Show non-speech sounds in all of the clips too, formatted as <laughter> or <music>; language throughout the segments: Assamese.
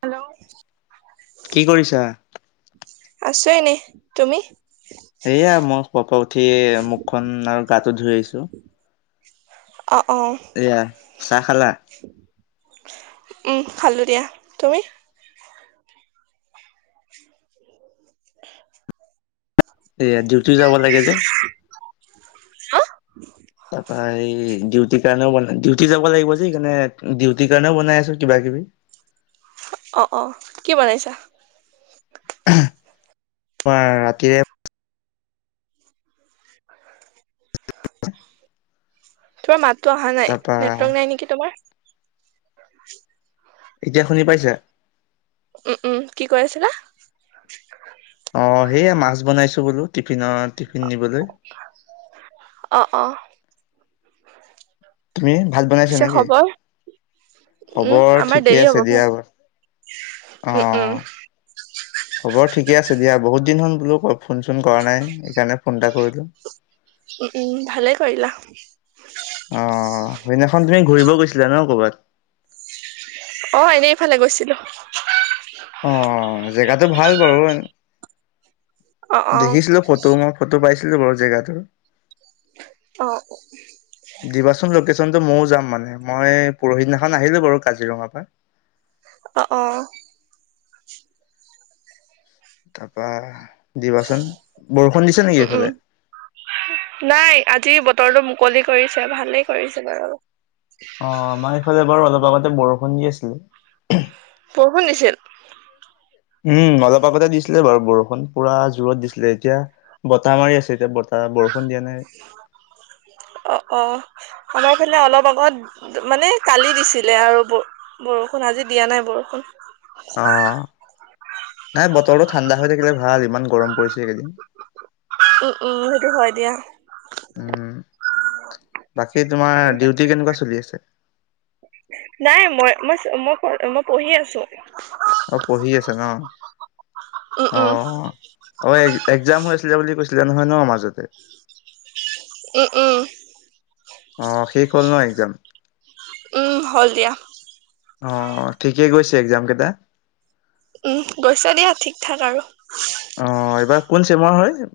হেল্ল'। কি কৰিছা? আছো এনেই তুমি? এইয়া মই খোৱাৰ পৰা উঠি মুখখন আৰু গাটো ধুই আহিছো। <unintelligible> এইয়া চাহ খালা? উম খালো দিয়া। তুমি? এইয়া ডিউটি যাব লাগে যে। হাঁ? তাৰপা হেৰি ডিউটি কাৰণেও বনাই ডিউটি যাব লাগিব সেইকাৰণে ডিউটিৰ কাৰণেও বনাই আছো কিবা কিবি অঁ অঁ কি বনাইছা। তোমাৰ ৰাতিৰে তোমাৰ মাততো অহা নাই তাৰপা নেটৱৰ্ক নাই নেকি তোমাৰ এতিয়া শুনি পাইছা। উম উম কি কৈ আছিলা। অঁ সেইয়ে মাছ বনাইছো বোলো। টিফিনত টিফিন নিবলৈ। অ <inaudible> তুমি ভাত বনাইছা পিছে নেকি। খবৰ উম খবৰ আমাৰ ঠিকেই দেৰি হ'ব আছে দিয়া উম অঁ উম খবৰ ঠিকে আছে দিয়া। বহুত দিন হল বোলো ফোন চোন কৰা নাই সেইকাৰণে ফোন এটা কৰিলো উম ভালে কৰিলা। অ' সেইদিনাখন তুমি ঘূৰিব গৈছিলা ন ক'ৰবাত? অঁ এনেই এইফালে গৈছিলোঁ অ জেগাটো <unintelligible> দেখিছিলোঁ ফটো মই ফটো পাইছিলো বাৰু জেগাতো অঁ কোকেচনটো মওঁ যাম মানে মই পৰহিদিনাখন আহিলো বাৰু কাজিৰঙা পৰা অঁ অঁ। তাৰপৰা দিবাচোন বৰষুণ দিছে নেকি উম উম এইফালে নাই আজি বতৰটো মুকলি কৰিছে ভালেই কৰিছে বাৰু অঁ আমাৰ এইফালে বাৰু অলপ আগতে বৰষুণ দি আছিলে বৰষুন দিছিল উম অলপ আগতে দিছিলে বাৰু বৰষুণ পুৰা জোৰত দিছিলে এতিয়া বতাহ মাৰি আছে এতিয়া বতা বৰষুণ দিয়া নাই আমাৰফালে অলপ আগত মানে কালি দিছিলে আৰু বৰষুণ আজি দিয়া নাই বৰষুণ অঁ নাই বতৰটো ঠাণ্ডা হৈ থাকিলে ভাল ইমান গৰম পৰিছে এইকেইদিন উম উম সেইটো হয় দিয়া। উম বাকী তোমাৰ ডিউটি কেনেকুৱা চলি আছে নাই মই মই মই মই পঢ়ি আছোঁ অঁ পঢ়ি আছা ন উম উম অঁ অঁ একজাম হৈ আছিলে বুলি কৈছিলা নহয় ন মাজতে উম উম। অ শেষ হ'ল ন একজাম উম হ'ল দিয়া অ ঠিকে গৈছে। একজাম কেতা। উম গৈছা দিয়া ঠিক ঠাক আৰু। অ এইবাৰ কোন চেমৰ হয়।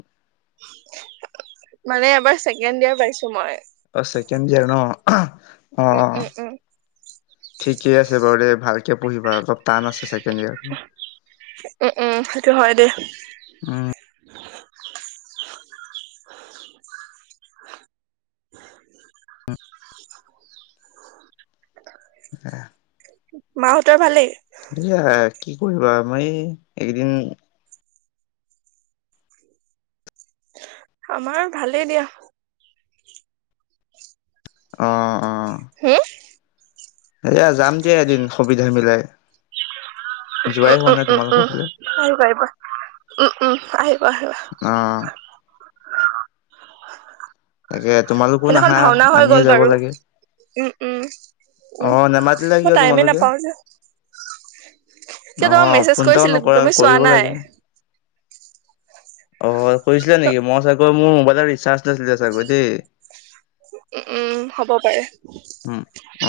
মানে এবাৰ ছেকেণ্ড দিয়াৰ পাইছো মই। অছ ছেকেণ্ড ইয়েৰ ন অ অ। উম উম উম ঠিকে আছে বাৰু দে ভালকে পঢ়িবা অলপ টান আছে ছেকেণ্ড ইয়াৰত। উম উম সেইটো হয় দে। উম <unintelligible> অম এক মাহঁতৰ ভালেই। এয়া কি কৰিবা মই এইকেদিন। আমাৰ ভালেই দিয়া।। অহ-অহ। উম এয়া যাম দিয়া, এদিন সুবিধা মিলাই। যোৱাই হোৱা নাই উ-উ-উম- তোমালোকৰ ফালে উম-উম আহিবা, আহিবা। উম-উম আহিবা আহিবা। অ তাকে তোমালোকো সেইদিনাখন নাহা, ভাওনা হৈ আমিয়ে গ'ল যাব বাৰু লাগে। উম উম উম অহ নোমাতিলে মই কিয় টাইমে তোমালোকে? নাপাও যে। কিয় তোমাক নহয় মেছেজ ফোনটাও কৰিছিলো নকৰা তুমি চোৱা কৰিব নাই লাগে। অ' কৰিছিলে নেকি, মই চাগৈ মোৰ মোবাইলৰ ৰিচাৰ্জ নাছিলে চাগৈ দেই। উ-উম হ'ব পাৰে। উ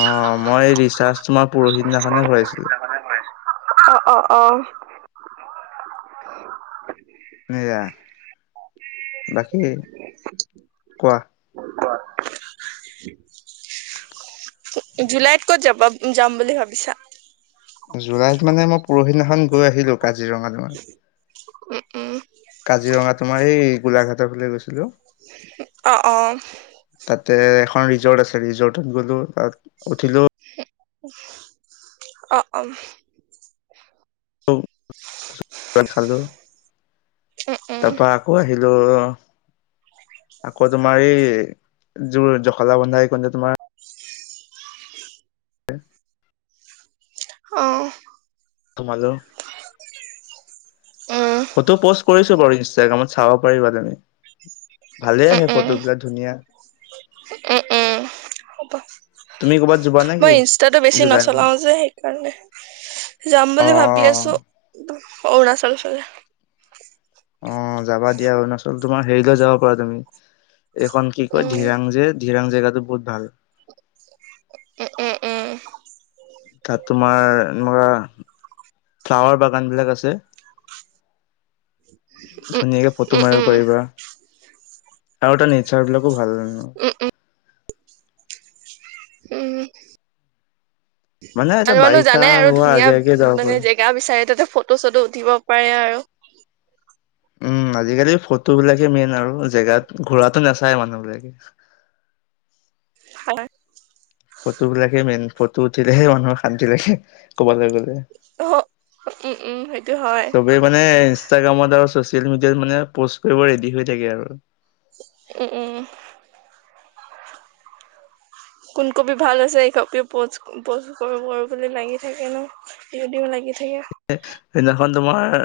অহ মই ৰিচাৰ্জ তোমাৰ পৰহি দিনাখনে কৰিছিলো। অ', -অ', - অ'। এয়া বাকী কোৱা <unintelligible> জুলাইত ক'ত যাবা, যাম বুলি ভাবিছা? জুলাইত মানে মই পৰহিনাখন গৈ আহিলো কাজিৰঙালৈ উ -উম। তাৰফালে গৈছিলো। অ', -অ'। তাতে এখন ৰিজৰ্ট আছে, ৰিজৰ্টত গ'লো তাত উঠিলো। অ', -অ'। <unintelligible> খালো তাৰ উম পৰা আকৌ আহিলো। আৰু আকৌ তোমাৰ এই যোৰ জখলা বন্ধা এই কণ তোমাৰ <unintelligible> অ'। সোমালো উম ফটো পষ্ট কৰিছো বাৰু ইনষ্টা ইষ্টাগ্ৰামত চাব পাৰিবা তুমি, ভালে আহে ফটোবিলাক ধুনীয়া। উ-উ হ'ব। তুমি ক'ৰবাত যোৱা নেকি মই ইনষ্টাটো বেছি জুলাই মাহত নচলাও যে সেইকাৰণে যাম অ বুলি ভাবি আছো, অৰুণাচল ফালে অ' যাবা দিয়া অৰুণাচল, তোমাৰ হেৰি লে যাব পাৰা তুমি এইখন কি কয় উম ধিৰাং যে, ধিৰাং জেগাতো বহুত ভাল। উম-উম-উম। তাত তোমাৰ এনেকুৱা ফ্লাৱাৰ বাগান বিলাক আছে। উম ধুনীয়াকে ফটো উম মাৰিব উম পাৰিবা আৰু তাৰ নেচাৰ বিলাক খুব ভাল হয় ন' উম উম উম'। এটা আৰু মানে বাৰিষা জানে আৰু হোৱাৰ ধুনীয়া আগে আগে যাব মানে পাৰো জেগা বিচাৰে তাতে ফটো চটো উঠিব পাৰে আৰু উম' আজিকালি ফটো বিলাকে মেইন আৰু জেগাত, ঘূৰাতো নাচায় মানুহ বিলাকে। <inaudible> হয়। ফটো বিলাকে মেইন ফটো উঠিলেহে মানুহৰ শান্তি লাগে ক'বলৈ গ'লে অ উম উম সেইটো হয় চবেই মানে ইনষ্টাগ্ৰামত আৰু চছিয়েল চচিয়েল মিডিয়াত মানে পষ্ট কৰিব ৰেডি হৈ থাকে আৰু উ-উম। কোন কপি ভাল হৈছে, এই কপি পষ্ট-পষ্ট কৰো কৰো বুলি লাগি থাকে ন' দিও দিও লাগি থাকে। সেইদিনাখন তোমাৰ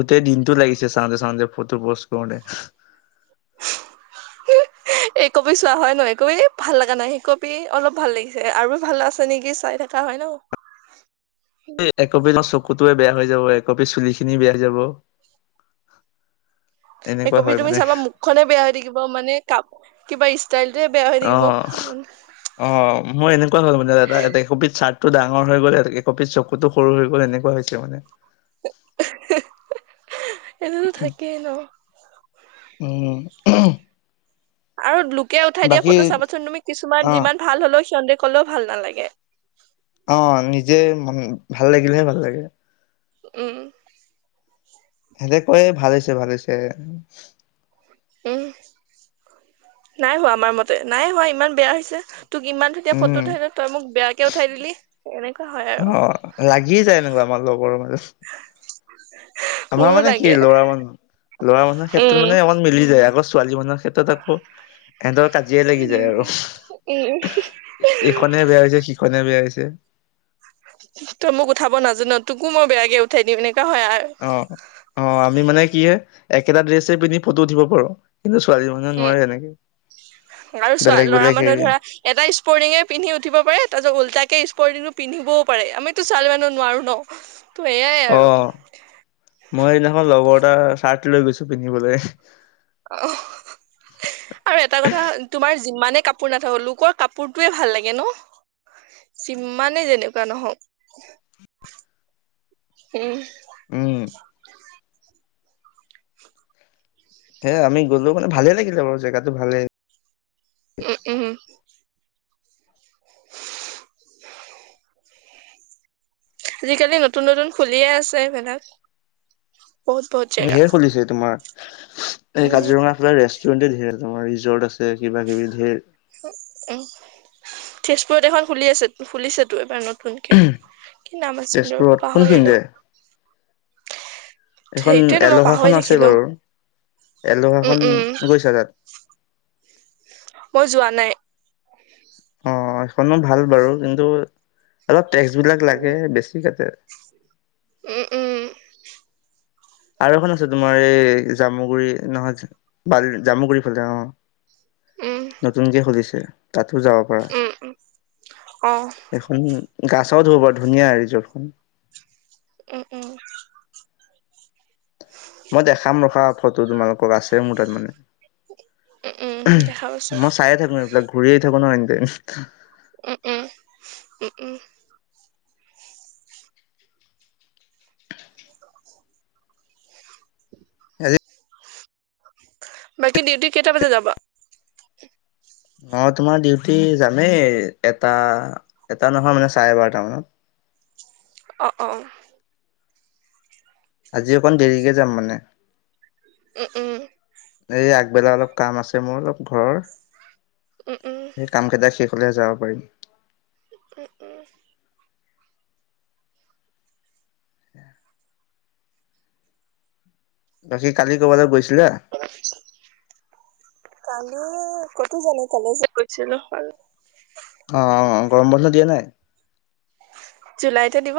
গোটেই দিনটো লাগিছে চাওতে, চাওতে ফটো পোষ্ট কৰোতে <unintelligible> এইকপি চোৱা হয় ন, এইকপি ভাল লগা নাই, শিকবি অলপ ভাল লাগিছে আৰু ভাল আছে নিকি চাই থাকা হয় ন। <unintelligible> একপি চকুটোয়ে বেয়া হৈ যাব, একপি চুলি খিনি বেয়া হৈ যাব। সেই এনেকুৱা কপি হয় তুমি মানে চাবা মুখ খনে বেয়া হৈ থাকিব, মানে কা কিবা ইচ্ অ অ অ মই এনেকুৱা হৈ গলো মানে দাদা একপিত চাৰ্ট ত ডাঙৰ হৈ গলে একপিত চকুতো সৰু হৈ গ'ল, এনেকুৱা হৈছে মানে। এইটোতো থাকেই ন। উম। আৰু লোকে উঠাই দিয়া বাকী ফটো চাবচোন তুমি অ কিছুমান যিমান ভাল হলেও সিহন্দে ক'লেও ভাল নালাগে। অ নিজে ভাল লাগিলেহে ভাল লাগে। উম। এনে কয় ভালহৈছে ভালহৈছে। উম নাই হোৱা আমাৰ মতে, নাই হোৱা ইমান বেয়া হৈছে। তোক ইমান ধুনিয়া উম ফটো উঠাই, তই মোক বেয়াকে উঠাই দিলি। এনেকুৱা হয় আৰু। কি যায় এনিও আমাৰ লগত। <unintelligible> <unintelligible> আমাৰ মোৰো মানে কি লাগে ল'ৰা মানুহ, ল'ৰা মানুহৰ ক্ষেত্ৰত উম। মানে অকমান মিলি যায়। আকৌ ছোৱালী মানুহৰ ক্ষে এ তই তাত হ এনদ কাজিয়াই লাগি যায় আৰু। উম। এইখনে বেয়া হৈছে, সিখনে বেয়া হৈছে। এ তই মোক উঠাব নাজান, তোকো মই বেয়াকে উঠাই দিম। এনে - অ অ আমি মানে কি হয় একেটা ড্ৰেছে পিন্ধি ফটো উঠিব পাৰো। জ উম নোৱাৰে এনেকে আৰু চোৱা বেলেগ লৰা বেলেগ মানুহে হেৰি ধৰা এটা ইস্পৰ্টিঙে পিন্ধি উঠিব পাৰে, তাৰিছত উল্টা ইস্পৰ্তিংটো পিন্ধিবও পাৰে। আমিতো ছোৱালী মানুহ নোৱাৰো ন। ত' এয়াই অ আৰু মই সেইদিনাখন লগৰ এটা চাৰ্ট লৈ গৈছো পিন্ধিবলৈ। অ আৰু এটা কথা তোমাৰ যিমানে কাপোৰ নাথাকক, লোকৰ কাপোৰটোৱে ভাল লাগে ন? যিমানেই যেনেকুৱা নহওক উম। উম। হে আমি গ'লো মানে ভালে লাগিলে বাৰু জেগাতটো ভালে। উম উম উ। <unintelligible> আজিকালি নতুন নতুন খুলিয়ে আছে সেইবিলাক। ধেৰ খুলিছে তোমাৰ। এই উম কাজিৰঙাৰ ফালে ৰেষ্টুৰেণ্টে ধেৰ, তোমাৰ ৰিজৰ্ট আছে। যে কিবা কিবি ধেৰ। উম তেজপুৰত এখন খুলি আছে, খুলিছে তো এইবাৰ নতু নকে, কি নাম আছিল তেজপুৰত ৰ পাহৰিলো। কোনখিনিতে এইখন সেইটোয়েতো মই পাহৰি এলহাখন আছে থাকিলো বাৰু, উম এলহাখন উম গৈছা তাত? মই যোৱা নাই। অ সেইখনো ভাল বাৰু। কিন্তু অলপ টেক্স বিলাক লাগে, বেছি কাটে। উম, উম। আৰু এখন আছে তোমাৰ এই জামুগুৰি নহয় বাল জামুগুৰিৰ ফালে, উম উম অ। নতুনকে খুলিছে। তাতো যাব পাৰা। উম উম অ এখন <unintelligible> বৰ ধুনীয়া ৰিজৰ্টখন। উম, উম। মই দেখাম ৰখা ফটো তোমালোকক আছে মোৰ তাত মানে। উম উম দেখা পাইছো মই চাইয়ে থাকো এইবিলাক, ঘূৰিয়ে থাকো ন এনিটাইম। উম - উম - উম - উম। আজি বাকী ডিউটি কেইটা বজাত যাবা? অ, তোমাৰ ডিউটি যামেই। এটা এটা নহয় মানে চাৰে বাৰটা মানত। অ-অ। আজি অকণ দেৰিকে যাম মানে। উম-উম। এই আগবেলা অলপ কাম আছে মোৰ অলপ ঘৰৰ। উম উম সেই কাম কেইটা শেষ কৰিলে যাব পাৰিম। উম -উম। বাকী কালি ক'বালৈ গৈছি <inaudible> কালি কতো যোৱা নাই। <unintelligible> কালি কৈছিলো, হয়। অ, গৰম বন্ধ দিয়া নাই? জুলাইতহে দিব।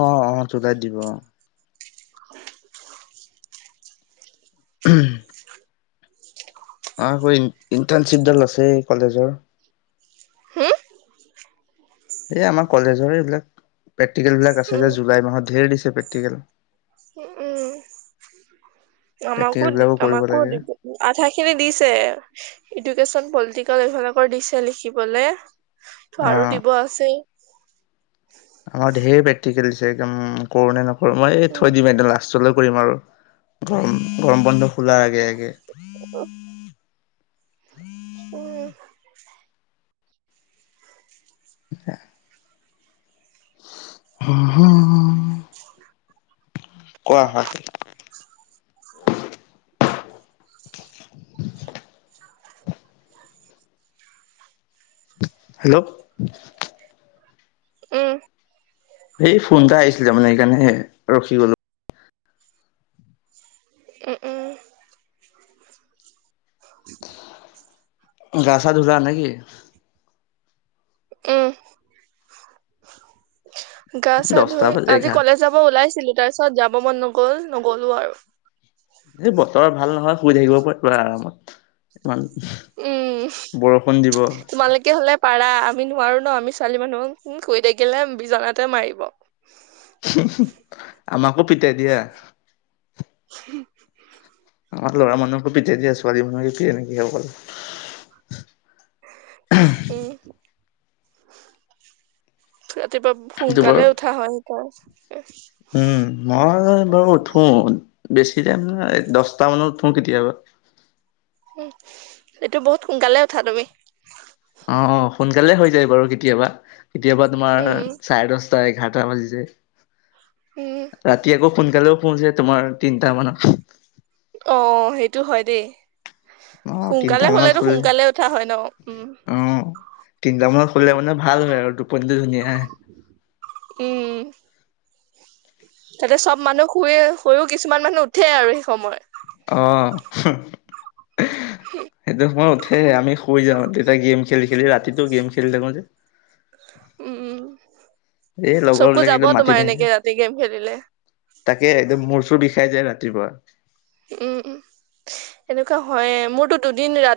অ অ জুলাইত দিব, অ। <inaudible> <inaudible> আকৈ ইণ্টাৰ্ণশ্বিপডাল আছেই কলেজৰ। হুম? এই আমাৰ কলেজৰ এইবিলাক প্ৰেক্টিকেল বিলাক আছে যে। উম জুলাই মাহত ধেৰ দিছে প্ৰেক্টিকেল। উম - উম। আমাকো প্ৰেক্টিকেল দি বিলাকো কৰিব আমাকো লাগে আধা খিনি দিছে। ইটো এডুকেশ্বন, পলিটিকেল এইবিলাকৰ দিছে লিখিবলে। অ। আৰু দিব আছেই। আমাৰ ঢেৰ প্ৰেক্টিকেল দিছে একদম। কৰো নে নকৰো, মই এই উম থৈ দিম এ লাষ্টলৈ। কৰিম আৰু গৰম গৰম বন্ধ খোলাৰ আগে- আগে <inaudible> উম। <inaudible> কোৱা। <inaudible> হেল্ল' উম। এই ফোন এটা আহিছিলে মানে। সেইকাৰণে ৰখি গলো। উম - উম। <inaudible> গা ছা ধূলা নেকি? উম গা চা দহটা ধুই বাজি আজি এঘাৰ কলেজ যাব ওলাইছিলোঁ তাৰ পিছত যাম। যাব মন নগল নগ'লো আৰু। এই বতৰ ভাল নহয় শুই থাকিব পাৰা আৰামত ইমান উম, বৰষুণ দিব তোমালোকে হ'লে পাৰা আমি নোৱাৰো ন আমি ছোৱালী মানুহ শুই থাকিলে বিজনাতে মাৰিব। আমাকো পিটাই দিয়া। উম, আমাৰ ল'ৰা মানুহকো পিটে দিয়া ছোৱালী মানুহকে দিয়ে নেকি অকল। উম, কেতিয়াবা সেইটো সোনকালে বাৰু উঠা হয় তাৰ। উম মই বাৰু উঠো বেছি টাইম নহয় দহটা মানত উঠো কেতিয়াবা। এইটো বহুত সোনকালে উঠা তুমি। অ, সোনকালে হৈ যায় বাৰু কেতিয়াবা। কেতিয়াবা তোমাৰ উম চাৰে দশটা, এঘাৰ টা। বাজি যায়, উম ৰাতি আকৌ সোনকালেও শুওঁ তোমাৰ তিনটা মানত। অ' সেইটো হয় দেই। অ সোনকালে তিনটা মানত হলেতো শুলে সোনকালে উঠা হয় ন। উম, তিনিটামানত শুলে উম মানে ভাল হয় আৰু টোপনিটো ধুনীয়া আহে। উম। তাতে চব মানুহ শুয়ে শুই ও কিছুমান মানুহ উঠে আৰু সেই সময় ত। অ 'সেইটো সময় উঠে, আমি শুই যাওঁ। এটা গেম খেলি খেলি ৰাতিটো গেম খেলি থাকোঁ যে। উম, উম। এই লগৰ চকু বিলাকে যাব একদম মাতি তোমাৰ এনেকে থাকে। ৰাতি গেম খেলিলে তাকে একদম মূৰ চুৰ বিষাই যায় ৰাতি। ৰাতিপুৱা। উম, উম এনেকুৱা হয়। মোৰতো দুদিন ৰাতি